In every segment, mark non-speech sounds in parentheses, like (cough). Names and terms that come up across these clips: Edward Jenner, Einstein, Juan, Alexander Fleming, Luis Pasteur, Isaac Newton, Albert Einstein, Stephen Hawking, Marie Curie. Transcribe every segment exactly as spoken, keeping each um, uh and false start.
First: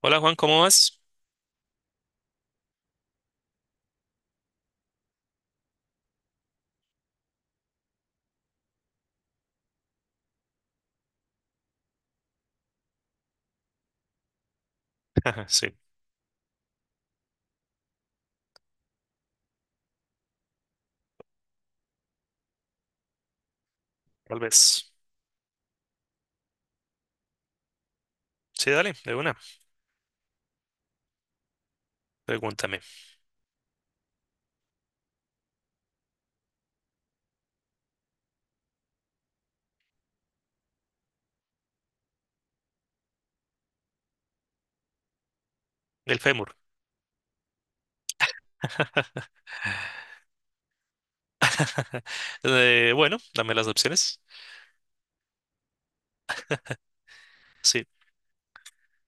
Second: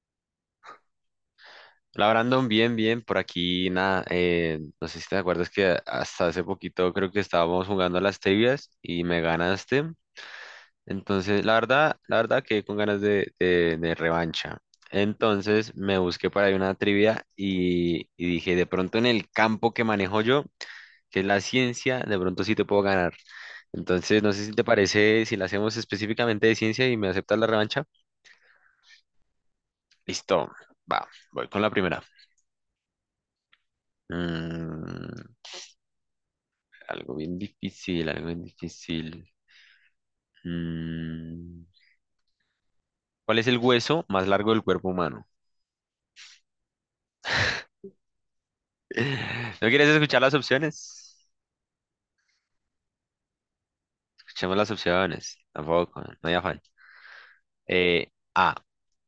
Hola Juan, ¿cómo vas? La Brandon, bien, bien, por aquí nada, eh, no sé si te acuerdas que hasta hace poquito creo que estábamos jugando a las trivias y me ganaste, entonces la verdad, la verdad que con ganas de, de- de revancha, (laughs) entonces Sí, me busqué por ahí una trivia y, y dije, de pronto en el campo que manejo yo, que es la ciencia, de pronto sí te puedo ganar, entonces no tal sé si te vez. parece, si la hacemos específicamente de ciencia y me aceptas la revancha, Sí, dale, de una. listo, va, voy con la primera. Pregúntame. Mm, Algo bien difícil, algo bien difícil. Mm, ¿Cuál es el hueso más largo del cuerpo humano? El fémur. (laughs) (laughs) ¿No quieres escuchar las opciones? Eh, bueno, dame las opciones. Escuchemos las opciones. Tampoco, no hay afán. Sí, Eh, A,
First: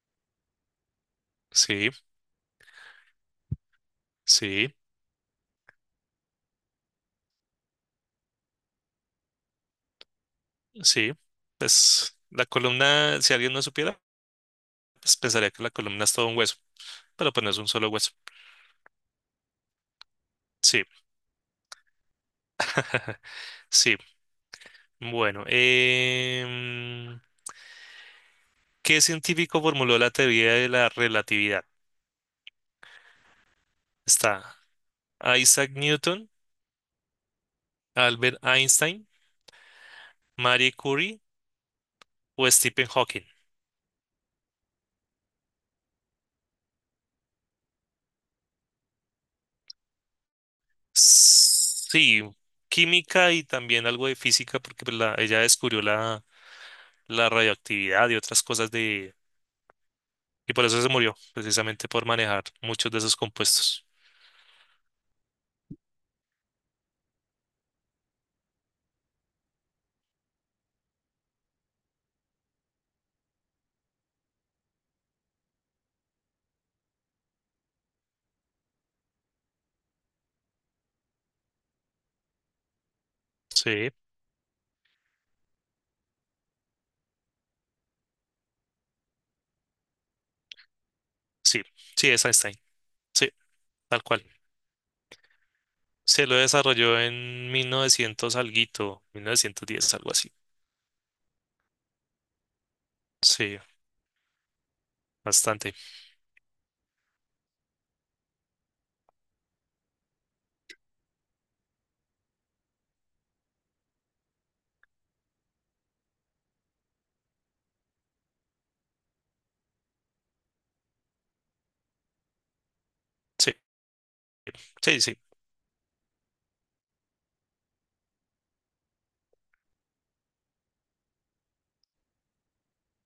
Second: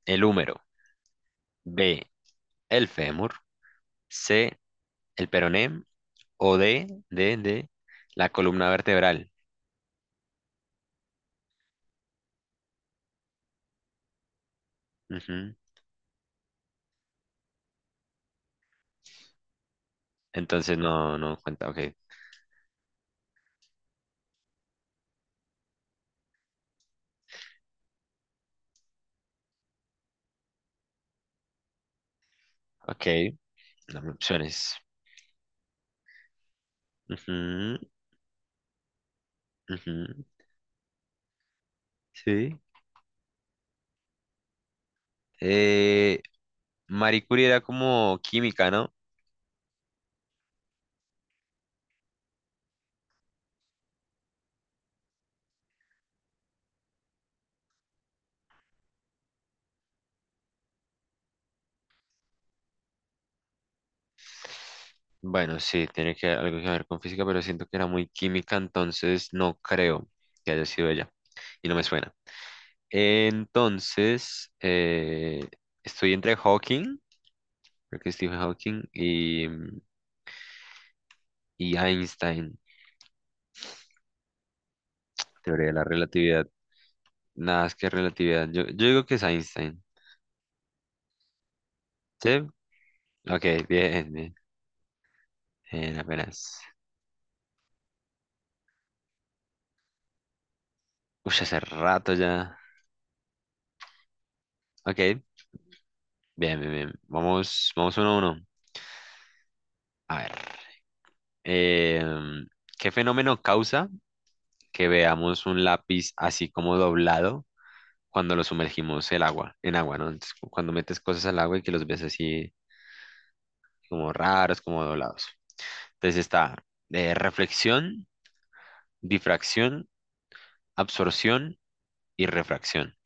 el húmero. sí, B, el fémur. C, sí, el peroné. O D, D, D, la columna vertebral. sí. Pues la columna, si alguien no supiera, pues pensaría Ujú. que la columna es todo un hueso, pero pues no es un solo hueso. Entonces Sí, no, no cuenta. Ok, sí. Bueno, em, ¿qué científico formuló la teoría de la relatividad? ok. Dame Está opciones. Isaac Newton, Ujú, Albert Einstein, ujú. Marie Curie o Sí. Stephen Hawking. Eh, Marie Curie era como química, ¿no? Sí, química y también algo de física, porque pues, la- ella descubrió la, la radioactividad y otras cosas de... Y por eso se murió, precisamente por manejar muchos de esos compuestos. Bueno, sí, tiene que algo que ver con física, pero siento que era muy química, entonces no creo que haya sido ella. Y no me suena. Entonces, eh, estoy entre Hawking, creo que Stephen Hawking, y, y Einstein, Sí, teoría de la relatividad. Nada, es que relatividad. Yo, yo digo que es Einstein. sí, sí, es ¿Sí? Einstein. Sí, Ok, tal bien, cual. bien. Bien, Se lo apenas. desarrolló en mil novecientos alguito, mil novecientos diez algo así. Uy, hace rato ya. Sí, Ok, bastante. bien, bien, bien. Vamos, vamos uno a uno. A ver. Em, ¿Qué fenómeno causa que veamos un lápiz así como doblado cuando lo sumergimos el agua, en agua, ¿no? Entonces, cu- cuando metes cosas al agua y que los ves así Sí, como raros, como sí, sí. doblados. Entonces está eh, reflexión, difracción, absorción y refracción.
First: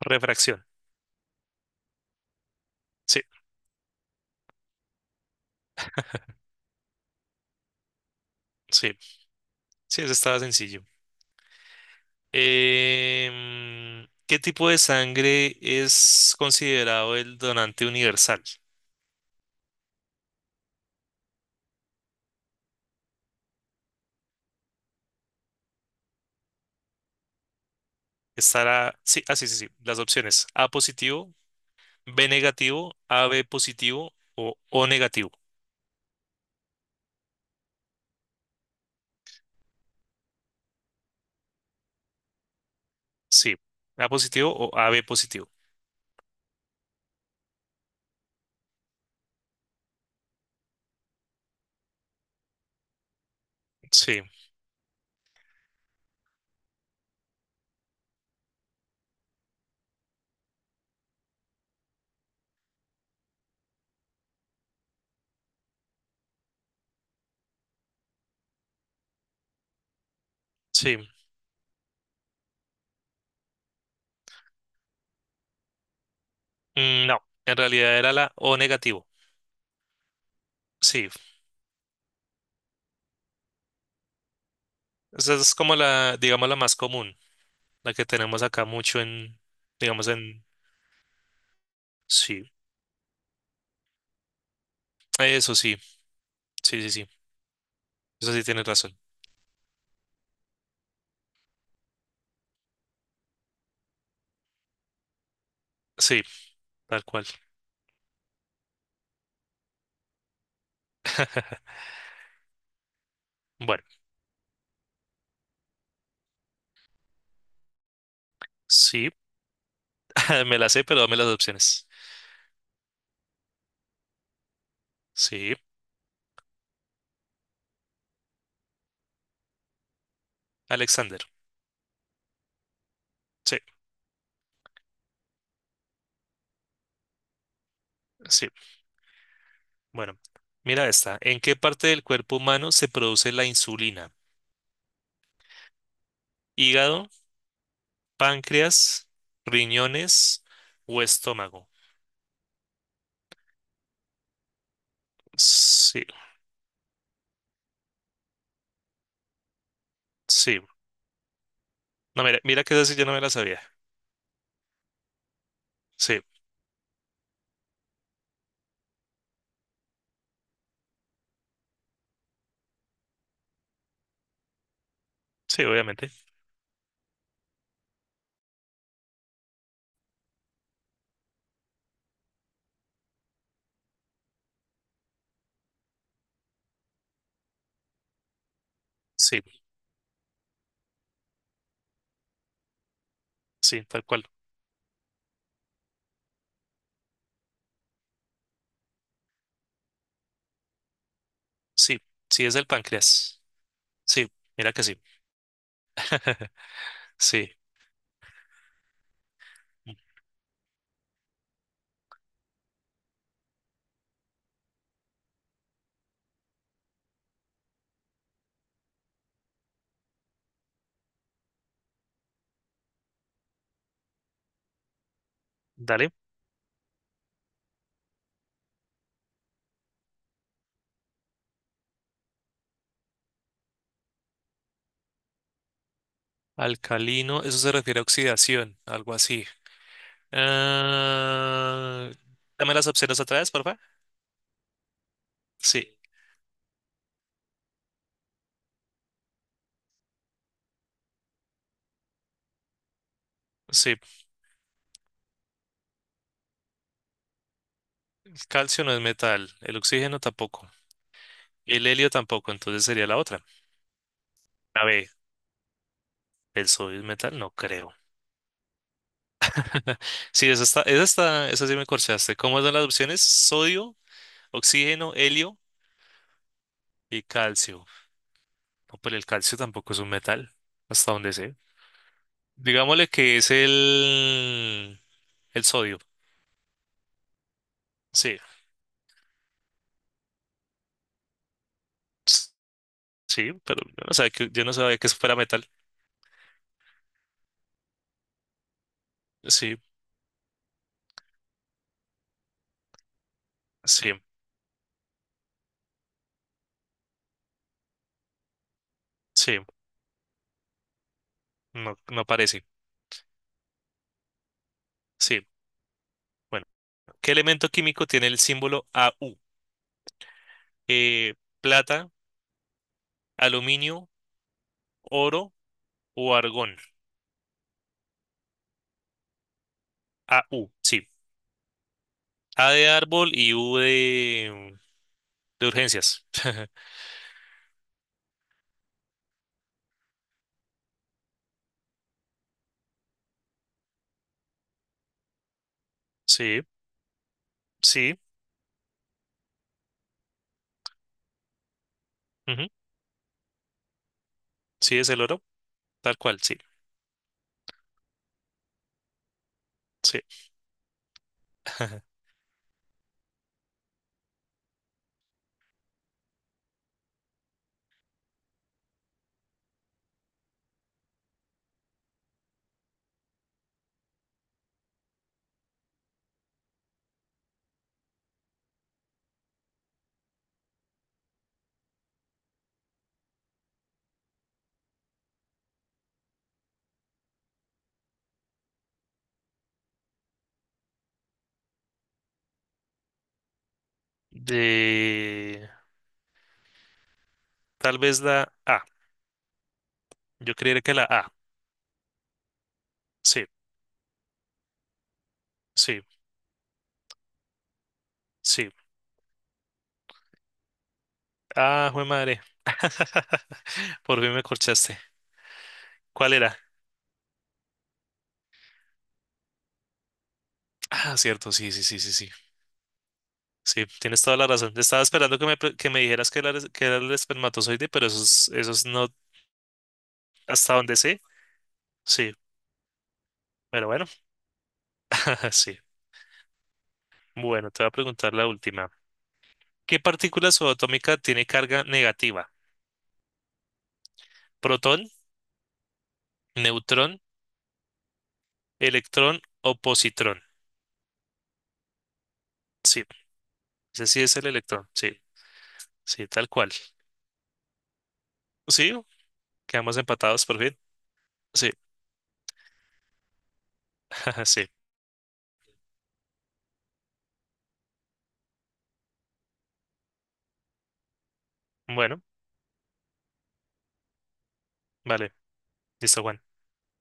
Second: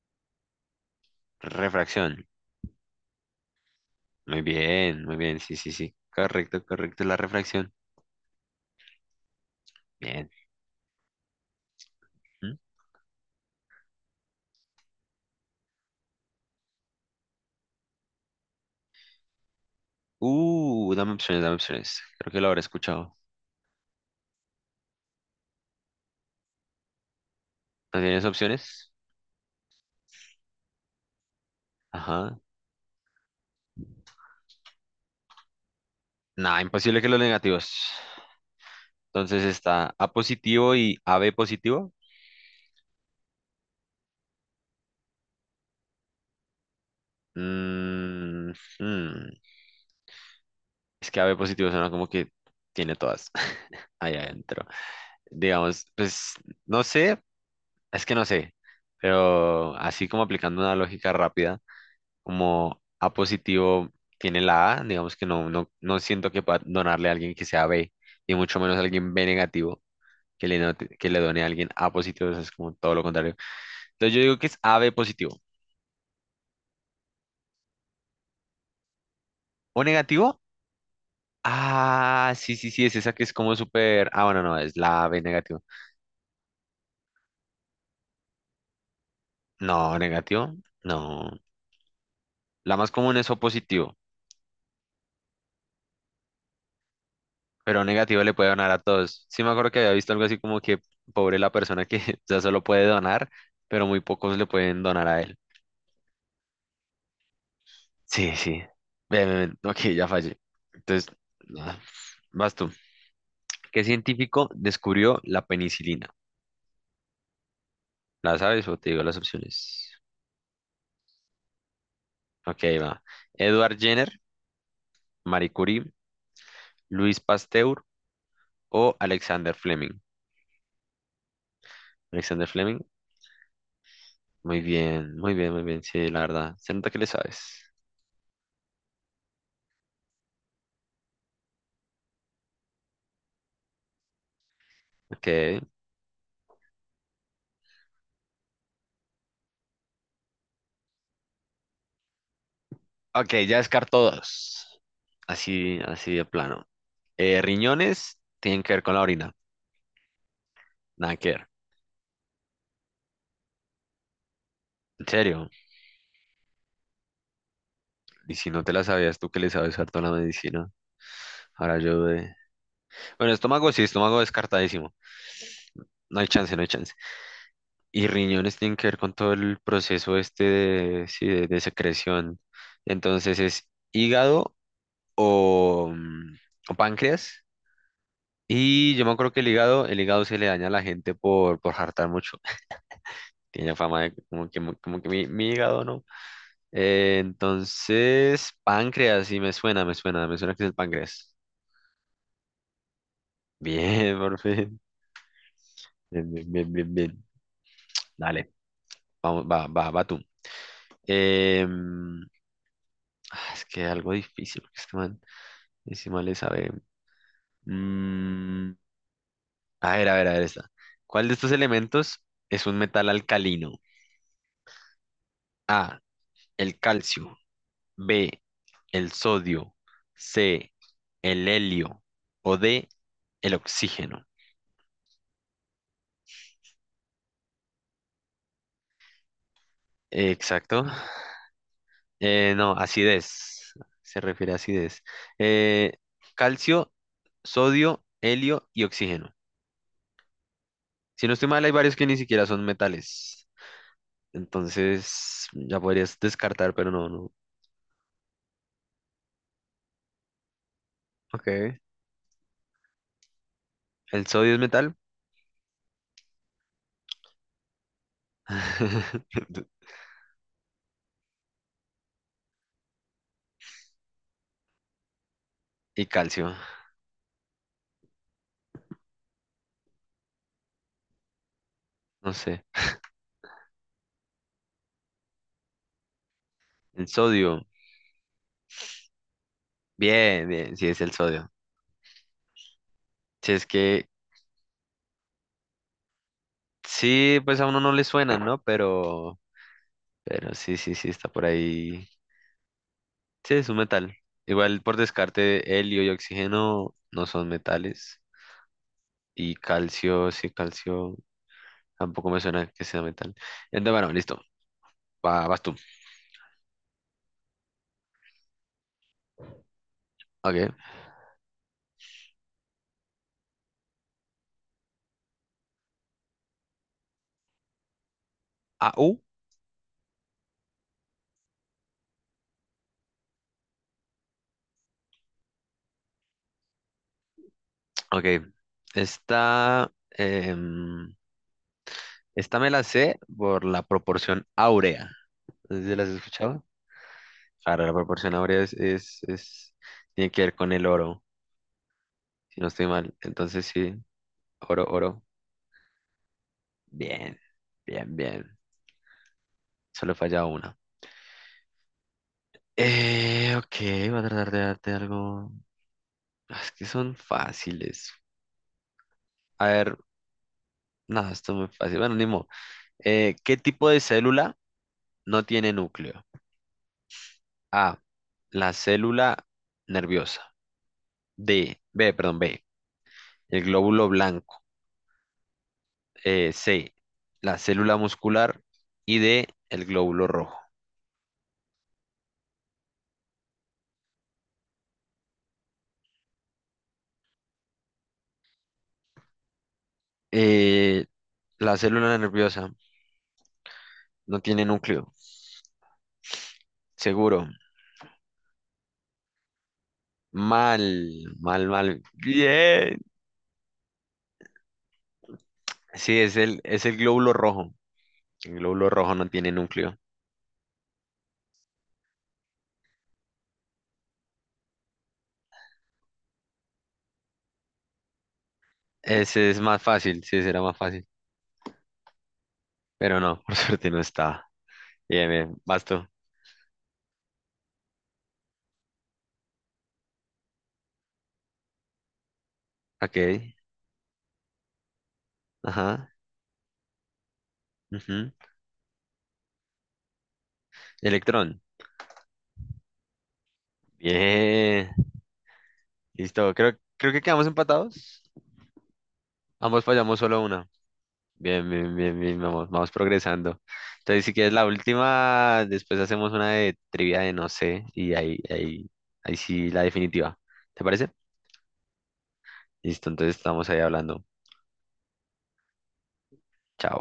Refracción. Refracción. Sí, Muy bien, muy bien, sí, sí, sí. Correcto, correcto, la refracción. sí. Sí, eso Bien. estaba sencillo. ¿Mm? Em, ¿qué tipo de sangre es considerado el donante universal? Uh, dame opciones, dame opciones. Creo que lo habré escuchado. ¿No tienes opciones? Estará, sí, ah, sí, sí, sí, las opciones, A positivo, B Ajá. negativo, A B positivo o O negativo. Nada, imposible que los negativos. Entonces está A positivo y A B positivo. Sí, A positivo o A B positivo. Mm, hmm, Es que A B positivo suena como que tiene todas (laughs) ahí Sí, adentro. Digamos, pues no sé, es que no sé, pero así como aplicando una lógica rápida, como A positivo tiene la A, digamos que no, no, no siento que pueda donarle a alguien que sea B, y mucho menos a alguien B negativo, que le, note- que sí. le done a alguien A positivo, eso es como todo lo contrario. Entonces yo digo que es A B positivo. Mm, no, en realidad era la O negativo. ¿O negativo? Sí, Ah, sí, sí, sí, es esa que es como súper. Ah, bueno, no, es la B esa es negativo. como la, digamos, la más común, la que tenemos acá mucho en, No, digamos, en, negativo, no. sí, La más común es O positivo, eso sí, sí, sí, sí, pero negativo eso le sí puede tienes donar a razón. todos. Sí, me acuerdo que había visto algo así como que pobre la persona que (laughs) ya solo puede donar, pero muy pocos le pueden donar a él. Sí, tal cual. Sí, sí. Ven, ven, ven. Ok, ya fallé. Entonces, ah, vas tú. ¿Qué Bueno, científico descubrió la penicilina? ¿La sabes o te digo sí, las opciones? (laughs) me la sé, pero dame las opciones. Ok, va. Edward Jenner, Marie Sí, Curie, Luis Pasteur o Alexander Fleming. Alexander. Alexander Fleming, Sí, muy bien, muy bien, muy bien, sí, la verdad. Se nota que le sabes. sí. Bueno, mira esta. ¿En qué parte del cuerpo humano se produce la insulina? Ok, ¿Hígado, páncreas, riñones o estómago? ok, ya descarto dos. Así, Sí, así de plano. Eh, riñones tienen que ver con la orina, sí. nada que ver. No, mira, mira que esa sí yo no me la sabía. En serio, Sí, y si no te la sabías tú que le sabes harto a la medicina, ahora yo de... Bueno, estómago sí, estómago descartadísimo. sí, obviamente. No hay chance, no hay chance. Y riñones tienen que ver con todo el proceso este de, sí, de de secreción. Entonces es hígado o, mm, o páncreas. Y yo me acuerdo que Sí, el hígado, el hígado se le daña a la gente por, por hartar mucho. (laughs) Tiene sí, fama tal de cual. como que, mu- como que mi, mi hígado, ¿no? Eh, entonces, páncreas, sí, me suena, me suena, me suena que es el páncreas. Sí, sí es el páncreas. (laughs) Bien, Sí, por mira fin. que sí. Bien, bien, (laughs) bien, bien, bien. Sí. Dale, vamos, va, va, va tú. Em, ah, es que algo difícil, porque este man, ese man le sabe. Mm, a ver, a ver, a ver esta. ¿Cuál de estos elementos es un metal alcalino? A, Dale. el calcio, B, el sodio, C, el helio o D, el oxígeno. Alcalino, eso se refiere a oxidación, algo así. Eh, Exacto. Ah, Eh, no, dame las opciones otra vez, por acidez. favor. Se refiere a acidez. Eh, Sí, calcio, sodio, helio y oxígeno. Si no estoy mal, hay varios que ni siquiera son metales. sí. Entonces, ya podrías descartar, pero no, no. Calcio no es metal. El oxígeno tampoco. Ok. El helio tampoco. Entonces sería la otra. ¿El sodio es A metal? ver, ¿el sodio es metal? No creo. (laughs) (laughs) Sí, esa está, esa está, esa sí me corchaste. ¿Cómo son las opciones? Sodio, oxígeno, helio Y calcio. y calcio. No, pero el calcio tampoco es un metal, hasta donde sé. No sé. Digámosle que es el, el sodio. El sodio. Sí, Bien, bien, sí es el sodio. s- Si sí, es pero yo que no sabía que, yo no sabía que eso fuera metal. sí, pues a uno no le suena, ¿no? Pero, Sí, pero sí, sí, sí, está por ahí. Sí, es un sí. metal. Igual por descarte, helio y oxígeno no son metales. Y Sí, calcio, sí, calcio no, no tampoco me parece. suena que sea metal. Entonces, bueno, listo. Sí, Va, vas tú. bueno. ¿Qué elemento químico tiene el símbolo A U? Ok. Eh, plata, aluminio, oro o argón. Ah, uh, A U, sí. A de árbol y U de, de urgencias. (laughs) ok. Esta, em, esta me la sé por la proporción áurea. ¿No sé si las has Sí, escuchado? Claro, la sí. proporción áurea es, es, es- tiene que ver con el oro. Si no Ujú, estoy mal. Entonces sí, oro, sí, es el oro. oro. Tal cual, sí. Bien, bien, bien. Solo Sí. falla una. (laughs) Eh, ok, voy a tratar de darte algo. Ah, es que son fáciles. A ver, no, esto es muy fácil. Bueno, ni modo. Eh, ¿qué tipo de célula no tiene núcleo? A, la célula nerviosa. D, B, perdón, B, el glóbulo blanco. Eh, C, la célula muscular. Y D, el glóbulo rojo. De... Tal vez la A. Yo creería que la Eh, A. la célula nerviosa Sí, no tiene núcleo. sí, Seguro. sí. Mal, mal, Ah, mal. jue madre. Bien. (laughs) Por fin me corchaste. Sí, ¿Cuál es era? el, es el glóbulo rojo. El glóbulo rojo no tiene núcleo. Ah, cierto, sí, sí, sí, sí, sí. Sí, tienes toda la razón. Estaba esperando que me, pre- que me dijeras que era, el- que era el espermatozoide, pero eso es, eso es no Ese es más fácil, sí, será hasta más donde fácil. sé. Sí, Pero no, por (laughs) pero suerte no bueno, está. Bien, (laughs) bien. sí. Basto. Bueno, te voy a preguntar la última. ¿Qué partícula subatómica tiene carga negativa? Ok. ¿Protón, Ajá. neutrón, Ujú. electrón o positrón? Electrón. Sí, ese sí es el electrón. Bien. Sí, sí, tal Listo. cual. Creo, creo que quedamos empatados. Sí, Ambos quedamos fallamos solo empatados por una. fin. Bien, Sí, bien, bien, bien, vamos, vamos progresando. Entonces, si (laughs) quieres la sí. última, después hacemos una de trivia de no sé, y ahí, ahí, ahí sí la definitiva. ¿Te parece? Bueno, Listo, entonces estamos ahí hablando. vale. Listo, Juan. Chao.